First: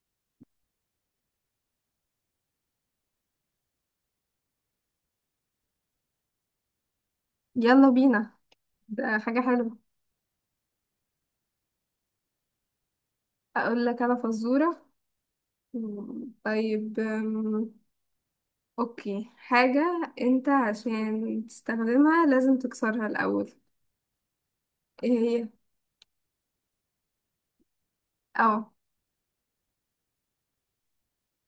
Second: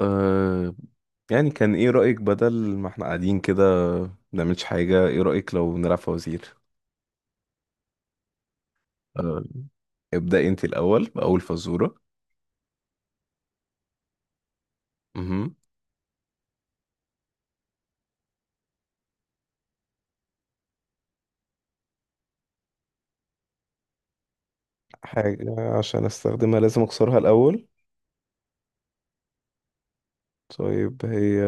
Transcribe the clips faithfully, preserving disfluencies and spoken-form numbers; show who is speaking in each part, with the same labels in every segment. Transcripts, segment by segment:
Speaker 1: أه. يعني كان ايه رأيك بدل ما احنا قاعدين كده بنعملش حاجة؟ ايه رأيك لو نلعب فوازير؟
Speaker 2: يلا بينا. ده حاجة
Speaker 1: أه،
Speaker 2: حلوة.
Speaker 1: ابدأي انت الأول بأول فزورة.
Speaker 2: أقول لك أنا فزورة.
Speaker 1: مهم.
Speaker 2: مم، طيب، أم، أوكي، حاجة أنت عشان تستخدمها لازم تكسرها الأول. إيه هي؟
Speaker 1: حاجة عشان استخدمها لازم اكسرها الاول.
Speaker 2: أه.
Speaker 1: طيب هي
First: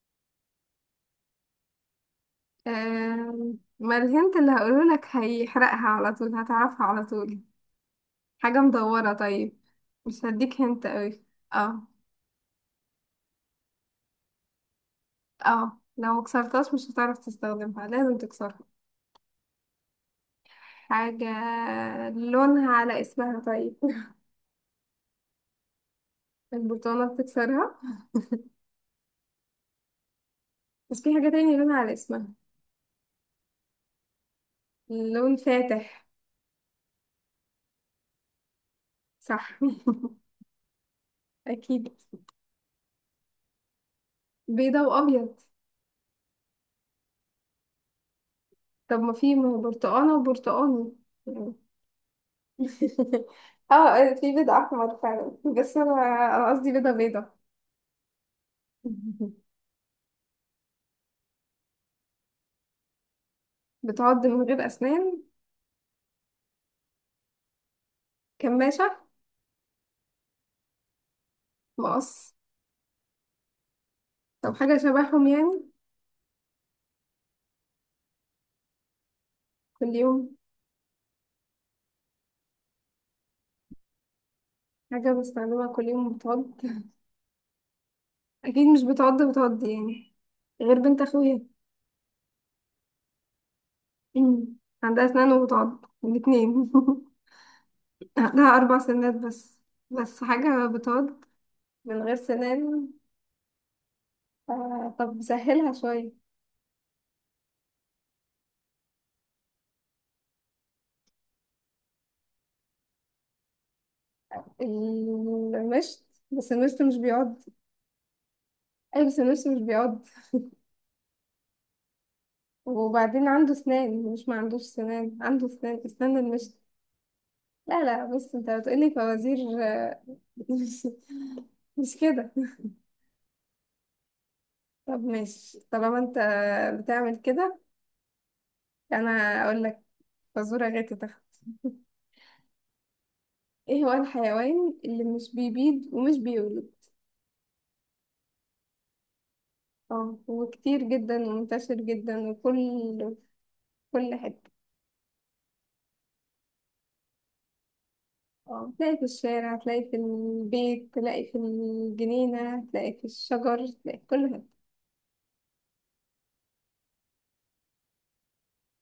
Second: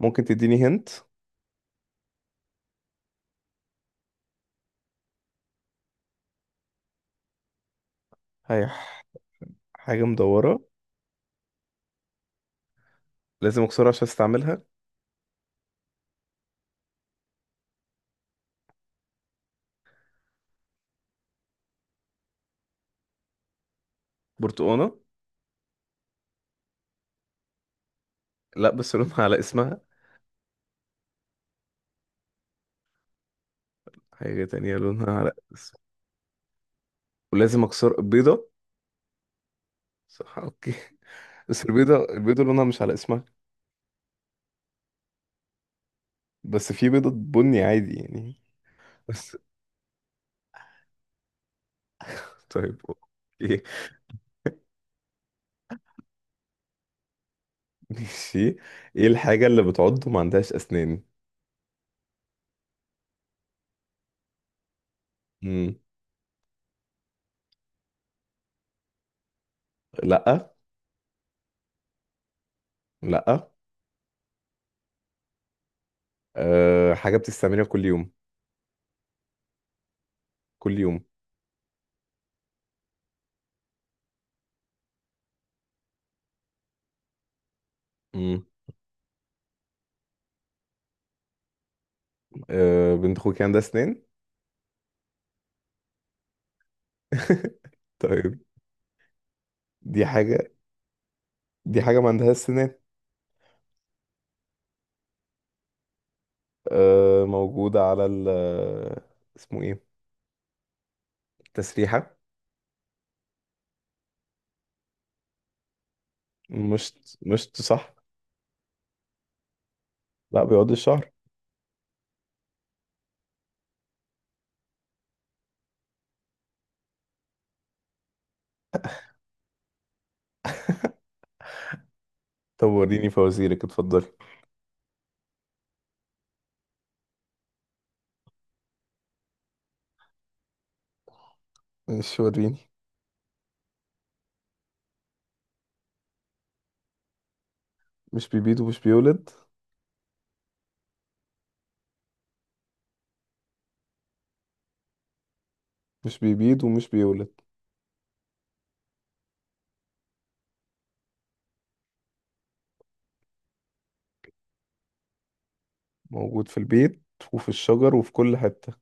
Speaker 1: ممكن تديني هنت.
Speaker 2: أم، ما الهنت اللي هقوله لك هيحرقها على طول، هتعرفها على طول. حاجة
Speaker 1: هي ح-
Speaker 2: مدورة. طيب،
Speaker 1: حاجة
Speaker 2: مش
Speaker 1: مدورة.
Speaker 2: هديك هنت أوي. اه.
Speaker 1: لازم اكسرها عشان استعملها.
Speaker 2: اه، لو مكسرتهاش مش هتعرف تستخدمها، لازم تكسرها. حاجة لونها على اسمها طيب
Speaker 1: برتقانة.
Speaker 2: البرتقالة بتكسرها.
Speaker 1: لا، بس لونها على اسمها.
Speaker 2: بس في حاجة تانية لون على اسمها.
Speaker 1: حاجة تانية لونها على
Speaker 2: لون
Speaker 1: اسمها.
Speaker 2: فاتح.
Speaker 1: ولازم اكسر بيضة.
Speaker 2: صح.
Speaker 1: صح، اوكي. بس
Speaker 2: أكيد.
Speaker 1: البيضة البيضة لونها مش على اسمها.
Speaker 2: بيضة وأبيض.
Speaker 1: بس في بيضة بني عادي يعني.
Speaker 2: طب ما في،
Speaker 1: بس،
Speaker 2: ما هو برتقانة وبرتقاني يعني.
Speaker 1: طيب اوكي
Speaker 2: اه، في بيضة أحمر فعلا، بس أنا أنا قصدي بيضة بيضة.
Speaker 1: ماشي. ايه الحاجة اللي بتعض وما عندهاش اسنان؟
Speaker 2: بتعض من غير أسنان.
Speaker 1: مم.
Speaker 2: كماشة.
Speaker 1: لا،
Speaker 2: مقص.
Speaker 1: لا.
Speaker 2: طب حاجة شبههم يعني.
Speaker 1: أه، حاجة بتستعملها كل يوم.
Speaker 2: كل يوم.
Speaker 1: كل يوم.
Speaker 2: حاجة بستخدمها كل يوم بتعض
Speaker 1: مم.
Speaker 2: أكيد مش بتعض بتعض يعني، غير بنت أخويا.
Speaker 1: أه، بنت اخوك عندها اسنان.
Speaker 2: عندها أسنان وبتعض الاتنين
Speaker 1: طيب
Speaker 2: عندها أربع سنات بس.
Speaker 1: دي
Speaker 2: بس
Speaker 1: حاجة.
Speaker 2: حاجة بتقعد
Speaker 1: دي حاجة
Speaker 2: من
Speaker 1: ما
Speaker 2: غير
Speaker 1: عندهاش اسنان.
Speaker 2: سنان. ف- طب سهلها شوية.
Speaker 1: أه، موجودة على ال، اسمه ايه؟ تسريحة.
Speaker 2: المشط. بس المشط
Speaker 1: مش
Speaker 2: مش بيقعد.
Speaker 1: مش صح.
Speaker 2: أي، بس المشط مش بيقعد،
Speaker 1: لا، بيقعد الشهر.
Speaker 2: وبعدين عنده سنان، مش ما عندوش سنان، عنده سنان، اسنان المشط. لا لا، بص انت بتقولي فوازير. آه، مش مش كده.
Speaker 1: طب وريني فوازيرك، اتفضلي.
Speaker 2: طب ماشي، طالما انت بتعمل كده. انا اقول لك فزورة، غير تتخ
Speaker 1: مش، وريني.
Speaker 2: ايه هو الحيوان اللي مش بيبيض ومش بيولد.
Speaker 1: مش بيبيض ومش بيولد.
Speaker 2: اه، وكتير جدا ومنتشر جدا وكل في كل حتة.
Speaker 1: مش بيبيض ومش بيولد.
Speaker 2: اه، تلاقي في الشارع، تلاقي في البيت، تلاقي في الجنينة، تلاقي في الشجر، تلاقي في كل حتة.
Speaker 1: موجود في البيت وفي الشجر وفي كل حتة.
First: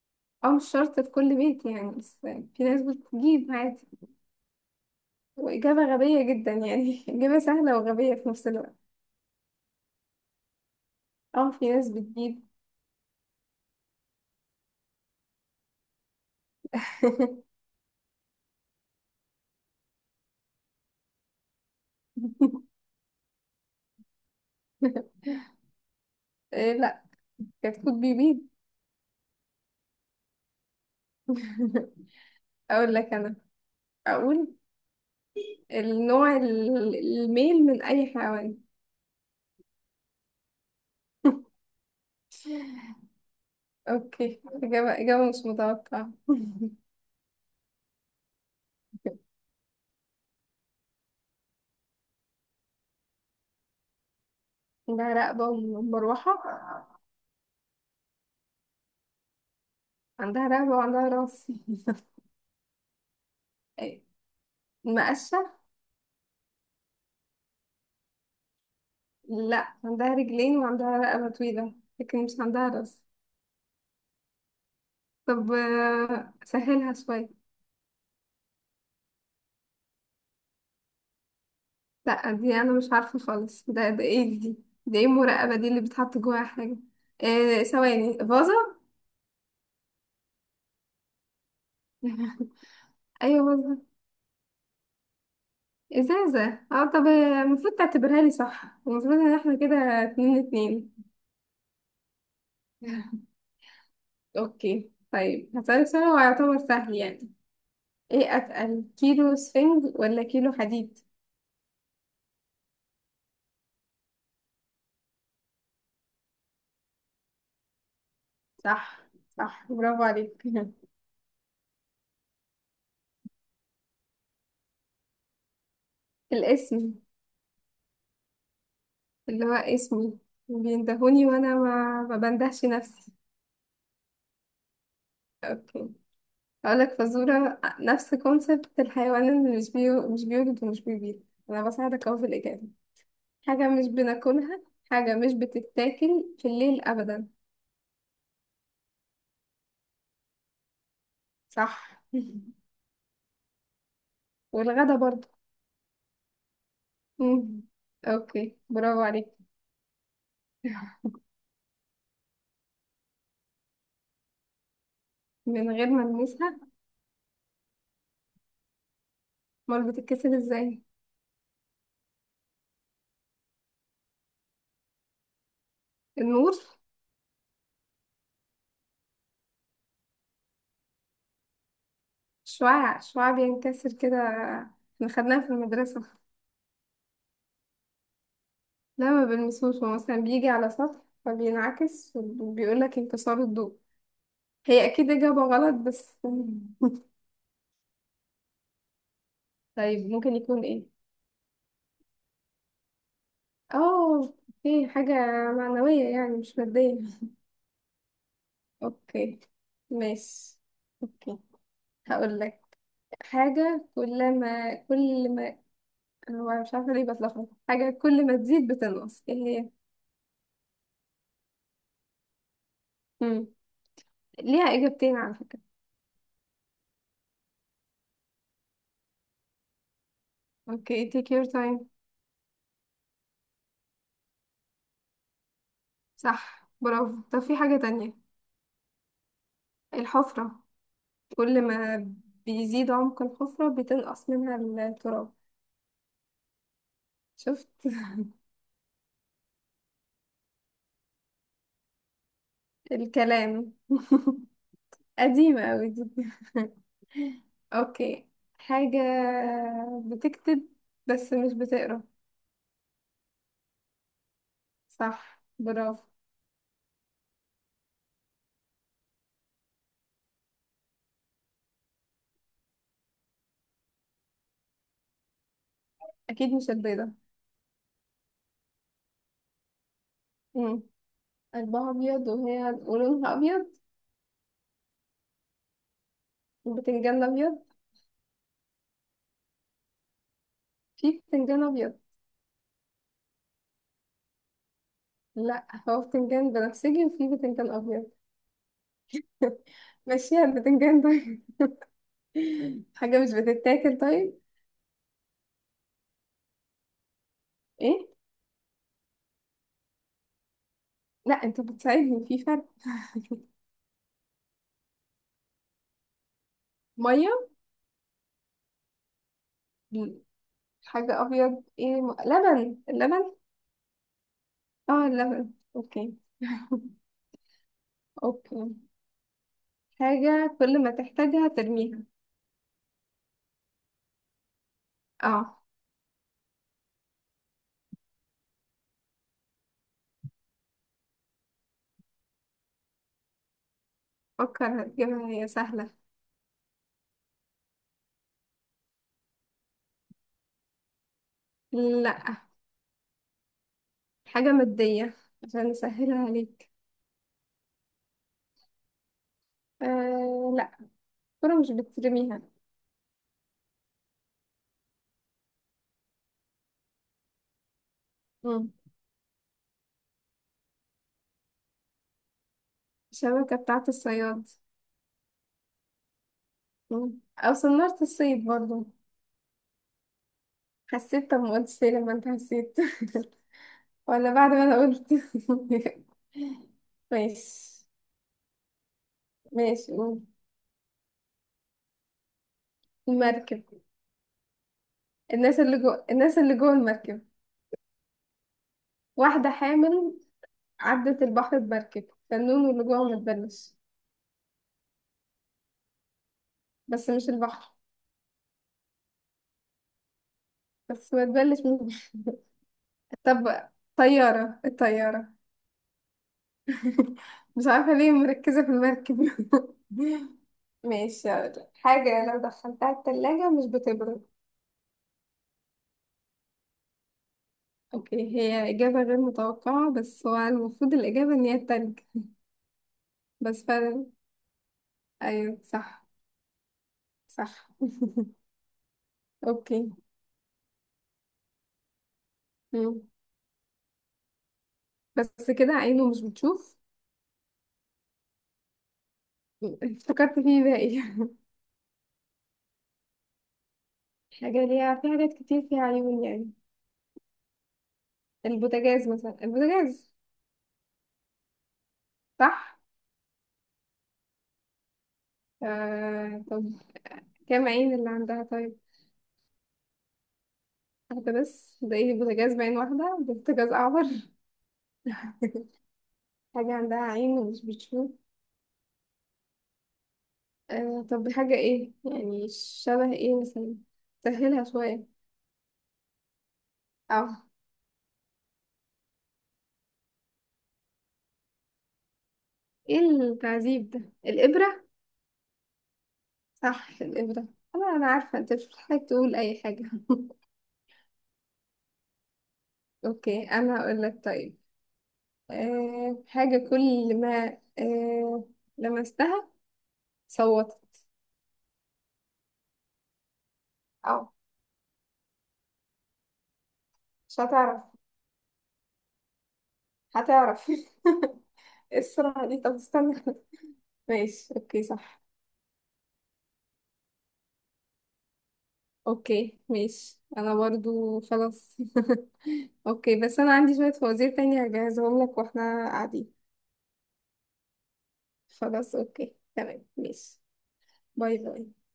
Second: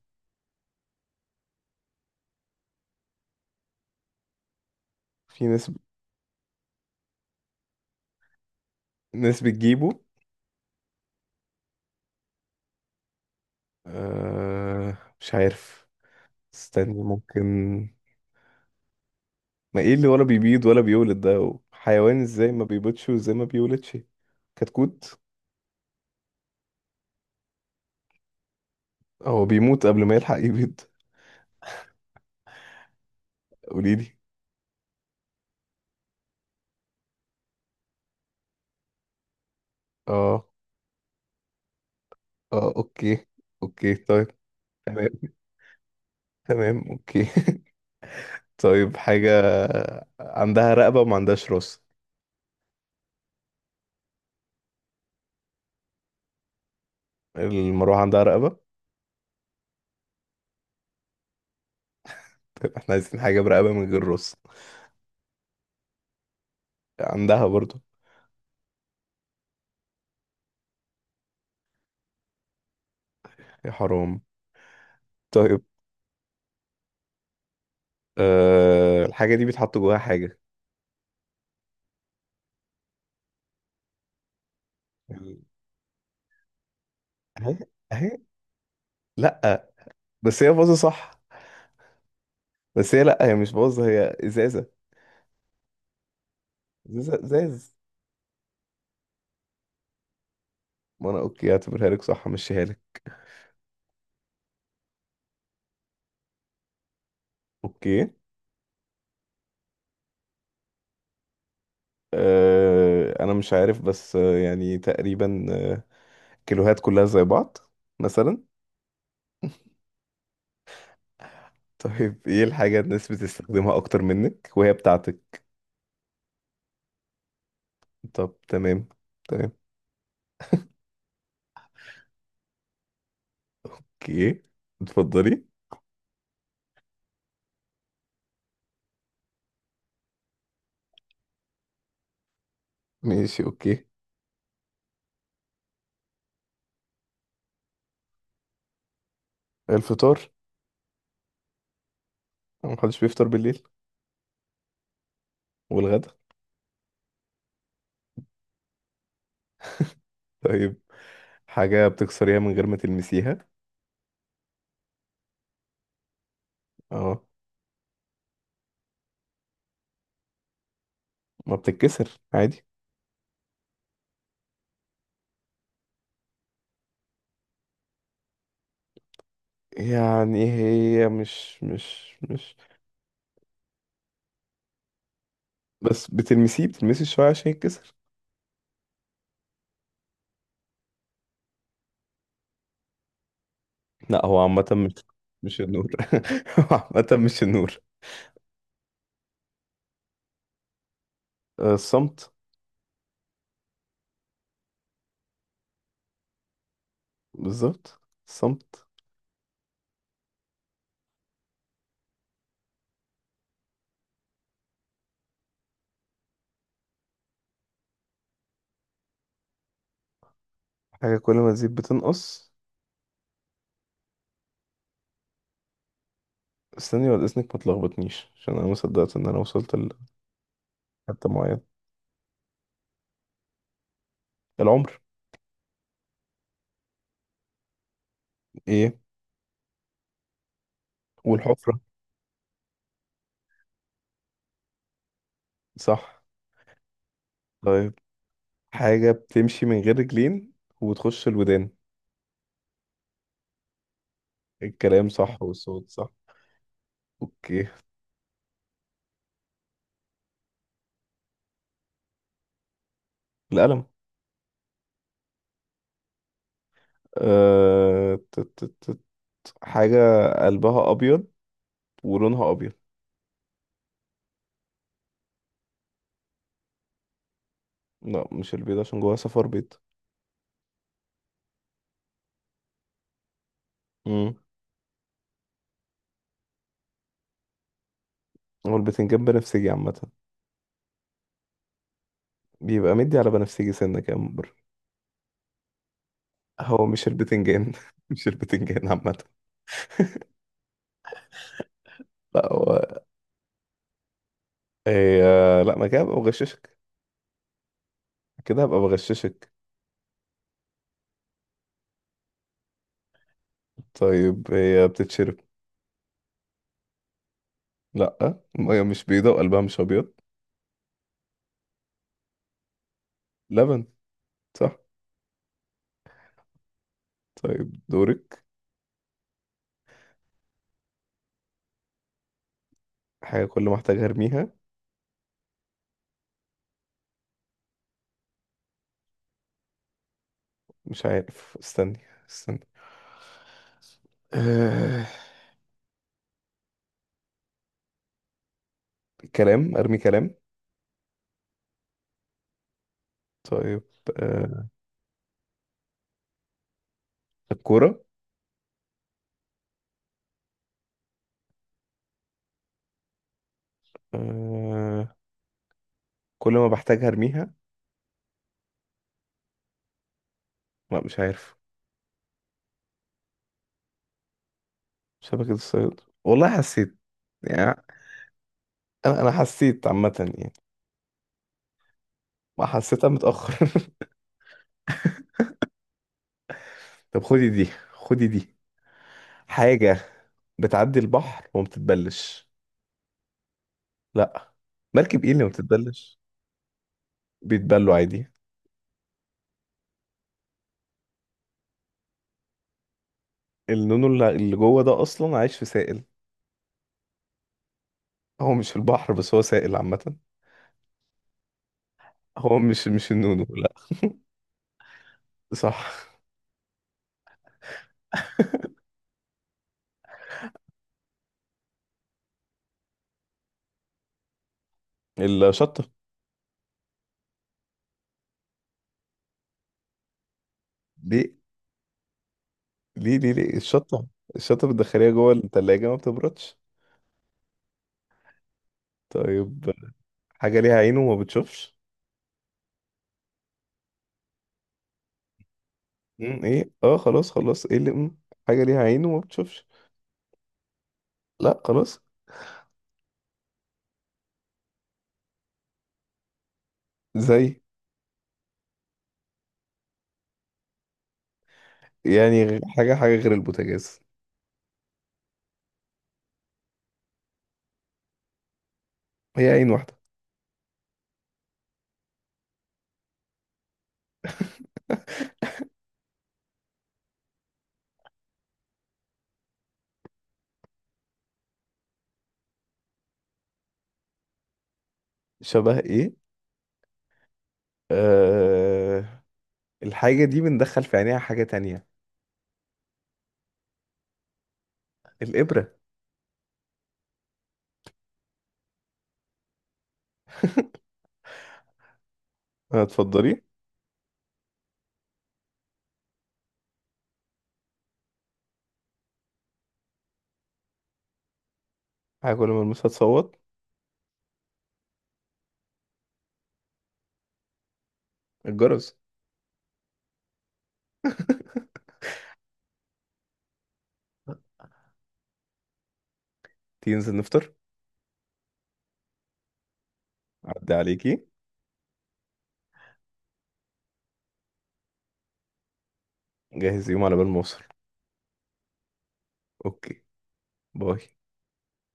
Speaker 2: او مش شرط في كل بيت يعني، بس في ناس بتجيب عادي.
Speaker 1: في ناس.
Speaker 2: وإجابة غبية جدا يعني إجابة سهلة وغبية في نفس الوقت.
Speaker 1: ناس بتجيبه.
Speaker 2: اه، في ناس بتجيب.
Speaker 1: آه، مش عارف. استني، ممكن. ما ايه اللي ولا بيبيض ولا بيولد؟ ده حيوان ازاي ما بيبيضش وازاي ما بيولدش؟ كتكوت.
Speaker 2: إيه، لا، كتكوت بيبيض.
Speaker 1: هو بيموت قبل ما يلحق يبيض.
Speaker 2: اقول لك انا.
Speaker 1: قوليلي.
Speaker 2: اقول النوع ال- الميل من اي حيوان.
Speaker 1: اه، اه اوكي. اوكي طيب.
Speaker 2: اوكي، إجابة
Speaker 1: تمام.
Speaker 2: إجابة مش متوقعة
Speaker 1: تمام اوكي. طيب، حاجة عندها رقبة وما عندهاش راس.
Speaker 2: عندها رقبة ومروحة.
Speaker 1: المروحة عندها رقبة؟
Speaker 2: عندها رقبة وعندها راس.
Speaker 1: طيب احنا عايزين حاجة برقبة من
Speaker 2: إيه،
Speaker 1: غير راس.
Speaker 2: مقشة.
Speaker 1: عندها برضو.
Speaker 2: لا، عندها رجلين وعندها رقبة طويلة، لكن مش عندها راس.
Speaker 1: يا حرام.
Speaker 2: طب
Speaker 1: طيب،
Speaker 2: آه، سهلها شوية.
Speaker 1: أه، الحاجة دي بيتحط جواها حاجة.
Speaker 2: لا دي أنا مش عارفة خالص. ده ده ايه دي؟ ده ايه المراقبة دي اللي بتحط جواها حاجة؟
Speaker 1: اهي.
Speaker 2: إيه،
Speaker 1: اهي.
Speaker 2: ثواني، فازة.
Speaker 1: لأ. بس هي باظة، صح. بس هي، لأ، هي مش
Speaker 2: أيوة،
Speaker 1: باظة،
Speaker 2: فازة.
Speaker 1: هي إزازة.
Speaker 2: إزازة. اه طب،
Speaker 1: إزازة،
Speaker 2: آه، المفروض
Speaker 1: إزاز.
Speaker 2: تعتبرها لي صح، المفروض إن احنا كده اتنين اتنين.
Speaker 1: ما أنا أوكي، هعتبرها لك صح، همشيها لك.
Speaker 2: اوكي، طيب هسألك سؤال هو يعتبر سهل يعني.
Speaker 1: أوكي.
Speaker 2: ايه اتقل، كيلو سفنج ولا كيلو حديد؟
Speaker 1: أه أنا مش عارف، بس آه، يعني تقريبا. آه، كيلوهات كلها زي بعض، مثلا.
Speaker 2: صح. صح، برافو عليك.
Speaker 1: طيب إيه الحاجة الناس بتستخدمها أكتر منك وهي بتاعتك؟
Speaker 2: الاسم،
Speaker 1: طب تمام.
Speaker 2: اللي
Speaker 1: تمام
Speaker 2: هو اسمي بيندهوني وانا ما, ما بندهش نفسي.
Speaker 1: أوكي، اتفضلي.
Speaker 2: اوكي، هقولك فزورة نفس كونسبت الحيوان اللي مش بيو... مش بيولد ومش بيبيض. انا بساعدك اهو في الاجابة.
Speaker 1: ماشي
Speaker 2: حاجة
Speaker 1: أوكي.
Speaker 2: مش بناكلها، حاجة مش بتتاكل في الليل ابدا.
Speaker 1: الفطار.
Speaker 2: صح.
Speaker 1: محدش بيفطر بالليل.
Speaker 2: والغدا برضه.
Speaker 1: والغدا.
Speaker 2: مم. اوكي، برافو عليك.
Speaker 1: طيب حاجة بتكسريها من غير ما تلمسيها.
Speaker 2: من غير ما ألمسها.
Speaker 1: اه.
Speaker 2: أمال بتتكسر إزاي؟
Speaker 1: ما بتتكسر عادي.
Speaker 2: النور.
Speaker 1: يعني هي مش مش مش.
Speaker 2: شعاع، شعاع بينكسر كده. احنا خدناها في المدرسة.
Speaker 1: بس بتلمسيه بتلمسي شوية عشان يتكسر.
Speaker 2: لا ما بلمسوش، هو مثلا بيجي على سطح فبينعكس وبيقولك انكسار الضوء.
Speaker 1: لا، هو عامة
Speaker 2: هي
Speaker 1: مش
Speaker 2: أكيد إجابة
Speaker 1: مش
Speaker 2: غلط
Speaker 1: النور.
Speaker 2: بس.
Speaker 1: هو عامة مش النور.
Speaker 2: طيب، ممكن يكون إيه؟
Speaker 1: آه، الصمت.
Speaker 2: اه. في حاجة معنوية يعني، مش مادية.
Speaker 1: بالظبط، الصمت.
Speaker 2: اوكي. ماشي. اوكي، هقول لك. حاجة كل ما كل ما هو مش عارفة ليه بتلخبط. حاجة كل ما تزيد بتنقص، ايه هي؟
Speaker 1: حاجة كل ما تزيد بتنقص.
Speaker 2: مم. ليها إجابتين على فكرة.
Speaker 1: استني ولا إذنك، ما تلخبطنيش عشان أنا ما صدقت إن أنا وصلت
Speaker 2: اوكي،
Speaker 1: لحتة
Speaker 2: take your
Speaker 1: معينة.
Speaker 2: time.
Speaker 1: العمر.
Speaker 2: صح، برافو. طب في حاجة تانية.
Speaker 1: إيه؟
Speaker 2: الحفرة. كل
Speaker 1: والحفرة.
Speaker 2: ما بيزيد عمق الحفرة بتنقص منها ال- التراب.
Speaker 1: صح.
Speaker 2: شفت.
Speaker 1: طيب حاجة بتمشي من غير رجلين وتخش الودان.
Speaker 2: الكلام
Speaker 1: الكلام صح
Speaker 2: قديمة أوي
Speaker 1: والصوت
Speaker 2: دي.
Speaker 1: صح. اوكي.
Speaker 2: اوكي. حاجة بتكتب بس مش بتقرا.
Speaker 1: القلم.
Speaker 2: صح برافو.
Speaker 1: أه... ت- ت- ت- ت- حاجة قلبها أبيض ولونها أبيض.
Speaker 2: أكيد مش البيضة.
Speaker 1: لا، مش البيض عشان جواها صفار بيض.
Speaker 2: مم. قلبها أبيض وهي ولونها أبيض.
Speaker 1: امم.
Speaker 2: وبتنجان أبيض.
Speaker 1: هو البتنجان بنفسجي عامة.
Speaker 2: في بتنجان أبيض.
Speaker 1: بيبقى مدي على بنفسجي سنة كده من بره.
Speaker 2: لا، هو بتنجان
Speaker 1: هو
Speaker 2: بنفسجي،
Speaker 1: مش
Speaker 2: وفي بتنجان
Speaker 1: البتنجان
Speaker 2: ابيض.
Speaker 1: مش البتنجان عامة.
Speaker 2: ماشيها البتنجان طيب.
Speaker 1: لا هو.
Speaker 2: حاجه مش بتتاكل طيب.
Speaker 1: هي. لا، ما كده هبقى بغششك.
Speaker 2: ايه،
Speaker 1: كده هبقى بغششك.
Speaker 2: لا انت بتساعدني في فرق.
Speaker 1: طيب هي بتتشرب.
Speaker 2: ميه.
Speaker 1: لا، المية مش بيضة وقلبها مش أبيض.
Speaker 2: مم. حاجه ابيض ايه، م... لبن، اللبن.
Speaker 1: لبن. صح.
Speaker 2: اه، اللبن. اوكي
Speaker 1: طيب دورك.
Speaker 2: اوكي، حاجه كل ما تحتاجها ترميها.
Speaker 1: حاجة كل ما احتاج ارميها.
Speaker 2: اه،
Speaker 1: مش عارف، استني. استني.
Speaker 2: فكر،
Speaker 1: آه،
Speaker 2: هتجيبها هي سهله.
Speaker 1: كلام، ارمي كلام.
Speaker 2: لا،
Speaker 1: طيب،
Speaker 2: حاجه
Speaker 1: آه
Speaker 2: ماديه عشان اسهلها عليك.
Speaker 1: الكورة.
Speaker 2: آه لا، الكره مش بترميها.
Speaker 1: آه كل ما بحتاج ارميها.
Speaker 2: مم.
Speaker 1: لا، مش عارف.
Speaker 2: الشبكه بتاعت الصياد.
Speaker 1: شبكة الصيد، والله حسيت
Speaker 2: مم. او
Speaker 1: يعني.
Speaker 2: صنعت الصيد برضو.
Speaker 1: انا انا حسيت عامة يعني.
Speaker 2: حسيت، طب ما قلتش ليه لما انت
Speaker 1: ما
Speaker 2: حسيت؟
Speaker 1: حسيتها متأخر.
Speaker 2: ولا بعد ما انا قلت.
Speaker 1: طب خدي دي،
Speaker 2: ماشي.
Speaker 1: خدي دي
Speaker 2: ماشي،
Speaker 1: حاجة
Speaker 2: قول.
Speaker 1: بتعدي البحر وما بتتبلش.
Speaker 2: المركب.
Speaker 1: لا. مركب ايه اللي ما
Speaker 2: الناس اللي جوه
Speaker 1: بتتبلش؟
Speaker 2: الناس اللي جوه المركب.
Speaker 1: بيتبلوا عادي.
Speaker 2: واحدة حامل عدت البحر بمركب، فالنون واللي جوه ما تبلش.
Speaker 1: النونو اللي اللي جوه ده اصلا عايش في سائل.
Speaker 2: بس مش البحر.
Speaker 1: هو مش في البحر، بس هو سائل عامة.
Speaker 2: بس ما تبلش من البحر.
Speaker 1: هو مش مش النونو،
Speaker 2: طب
Speaker 1: لا.
Speaker 2: طيارة الطيارة.
Speaker 1: صح.
Speaker 2: مش عارفة ليه مركزة في المركب ماشي، هقولك. حاجة لو دخلتها التلاجة مش بتبرد.
Speaker 1: الشطة.
Speaker 2: اوكي، هي إجابة غير متوقعة، بس هو المفروض
Speaker 1: ليه
Speaker 2: الإجابة إن هي التلج.
Speaker 1: ليه ليه ليه
Speaker 2: بس
Speaker 1: الشطة؟
Speaker 2: فعلا.
Speaker 1: الشطة بتدخليها جوه
Speaker 2: أيوة
Speaker 1: التلاجة ما
Speaker 2: صح.
Speaker 1: بتبردش.
Speaker 2: صح.
Speaker 1: طيب
Speaker 2: اوكي.
Speaker 1: حاجة ليها عين وما بتشوفش.
Speaker 2: مم. بس كده عينه مش
Speaker 1: مم، ايه؟
Speaker 2: بتشوف.
Speaker 1: اه، خلاص خلاص. ايه اللي مم. حاجة ليها عين وما بتشوفش؟
Speaker 2: افتكرت فيه باقي.
Speaker 1: لا، خلاص.
Speaker 2: حاجة ليها، في حاجات كتير فيها عيون يعني.
Speaker 1: زي؟
Speaker 2: البوتاجاز، مثلا البوتاجاز.
Speaker 1: يعني غ-
Speaker 2: صح.
Speaker 1: حاجة، حاجة غير البوتاجاز.
Speaker 2: آه طب كام عين اللي عندها طيب؟
Speaker 1: هي عين واحدة.
Speaker 2: واحدة بس؟ ده ايه بوتاجاز بعين واحدة؟ ده بوتاجاز أعور حاجة عندها عين ومش بتشوف. آه طب حاجة ايه يعني؟ شبه ايه مثلا؟ سهلها شوية.
Speaker 1: شبه ايه؟
Speaker 2: اه،
Speaker 1: آه... الحاجة دي بندخل في عينيها حاجة تانية.
Speaker 2: ايه التعذيب ده؟ الإبرة.
Speaker 1: الإبرة.
Speaker 2: صح الإبرة. انا انا عارفة انت مش محتاج تقول اي حاجة
Speaker 1: هتفضلي.
Speaker 2: اوكي، انا هقول لك. طيب، أه حاجة كل ما أه لمستها صوتت.
Speaker 1: حاجة كل ما المسها تصوت.
Speaker 2: اه، مش هتعرف.
Speaker 1: الجرس.
Speaker 2: هتعرف إيه السرعة دي؟ طب استنى. ماشي. اوكي، صح.
Speaker 1: تيجي ننزل نفطر.
Speaker 2: اوكي، ماشي، انا
Speaker 1: عدى
Speaker 2: برضو
Speaker 1: عليكي.
Speaker 2: خلاص. اوكي، بس انا عندي شوية فوازير تانية هجهزهم لك واحنا قاعدين.
Speaker 1: جهز يوم على بال ما اوصل.
Speaker 2: خلاص، اوكي، تمام،
Speaker 1: اوكي.
Speaker 2: ماشي.
Speaker 1: باي.
Speaker 2: باي باي.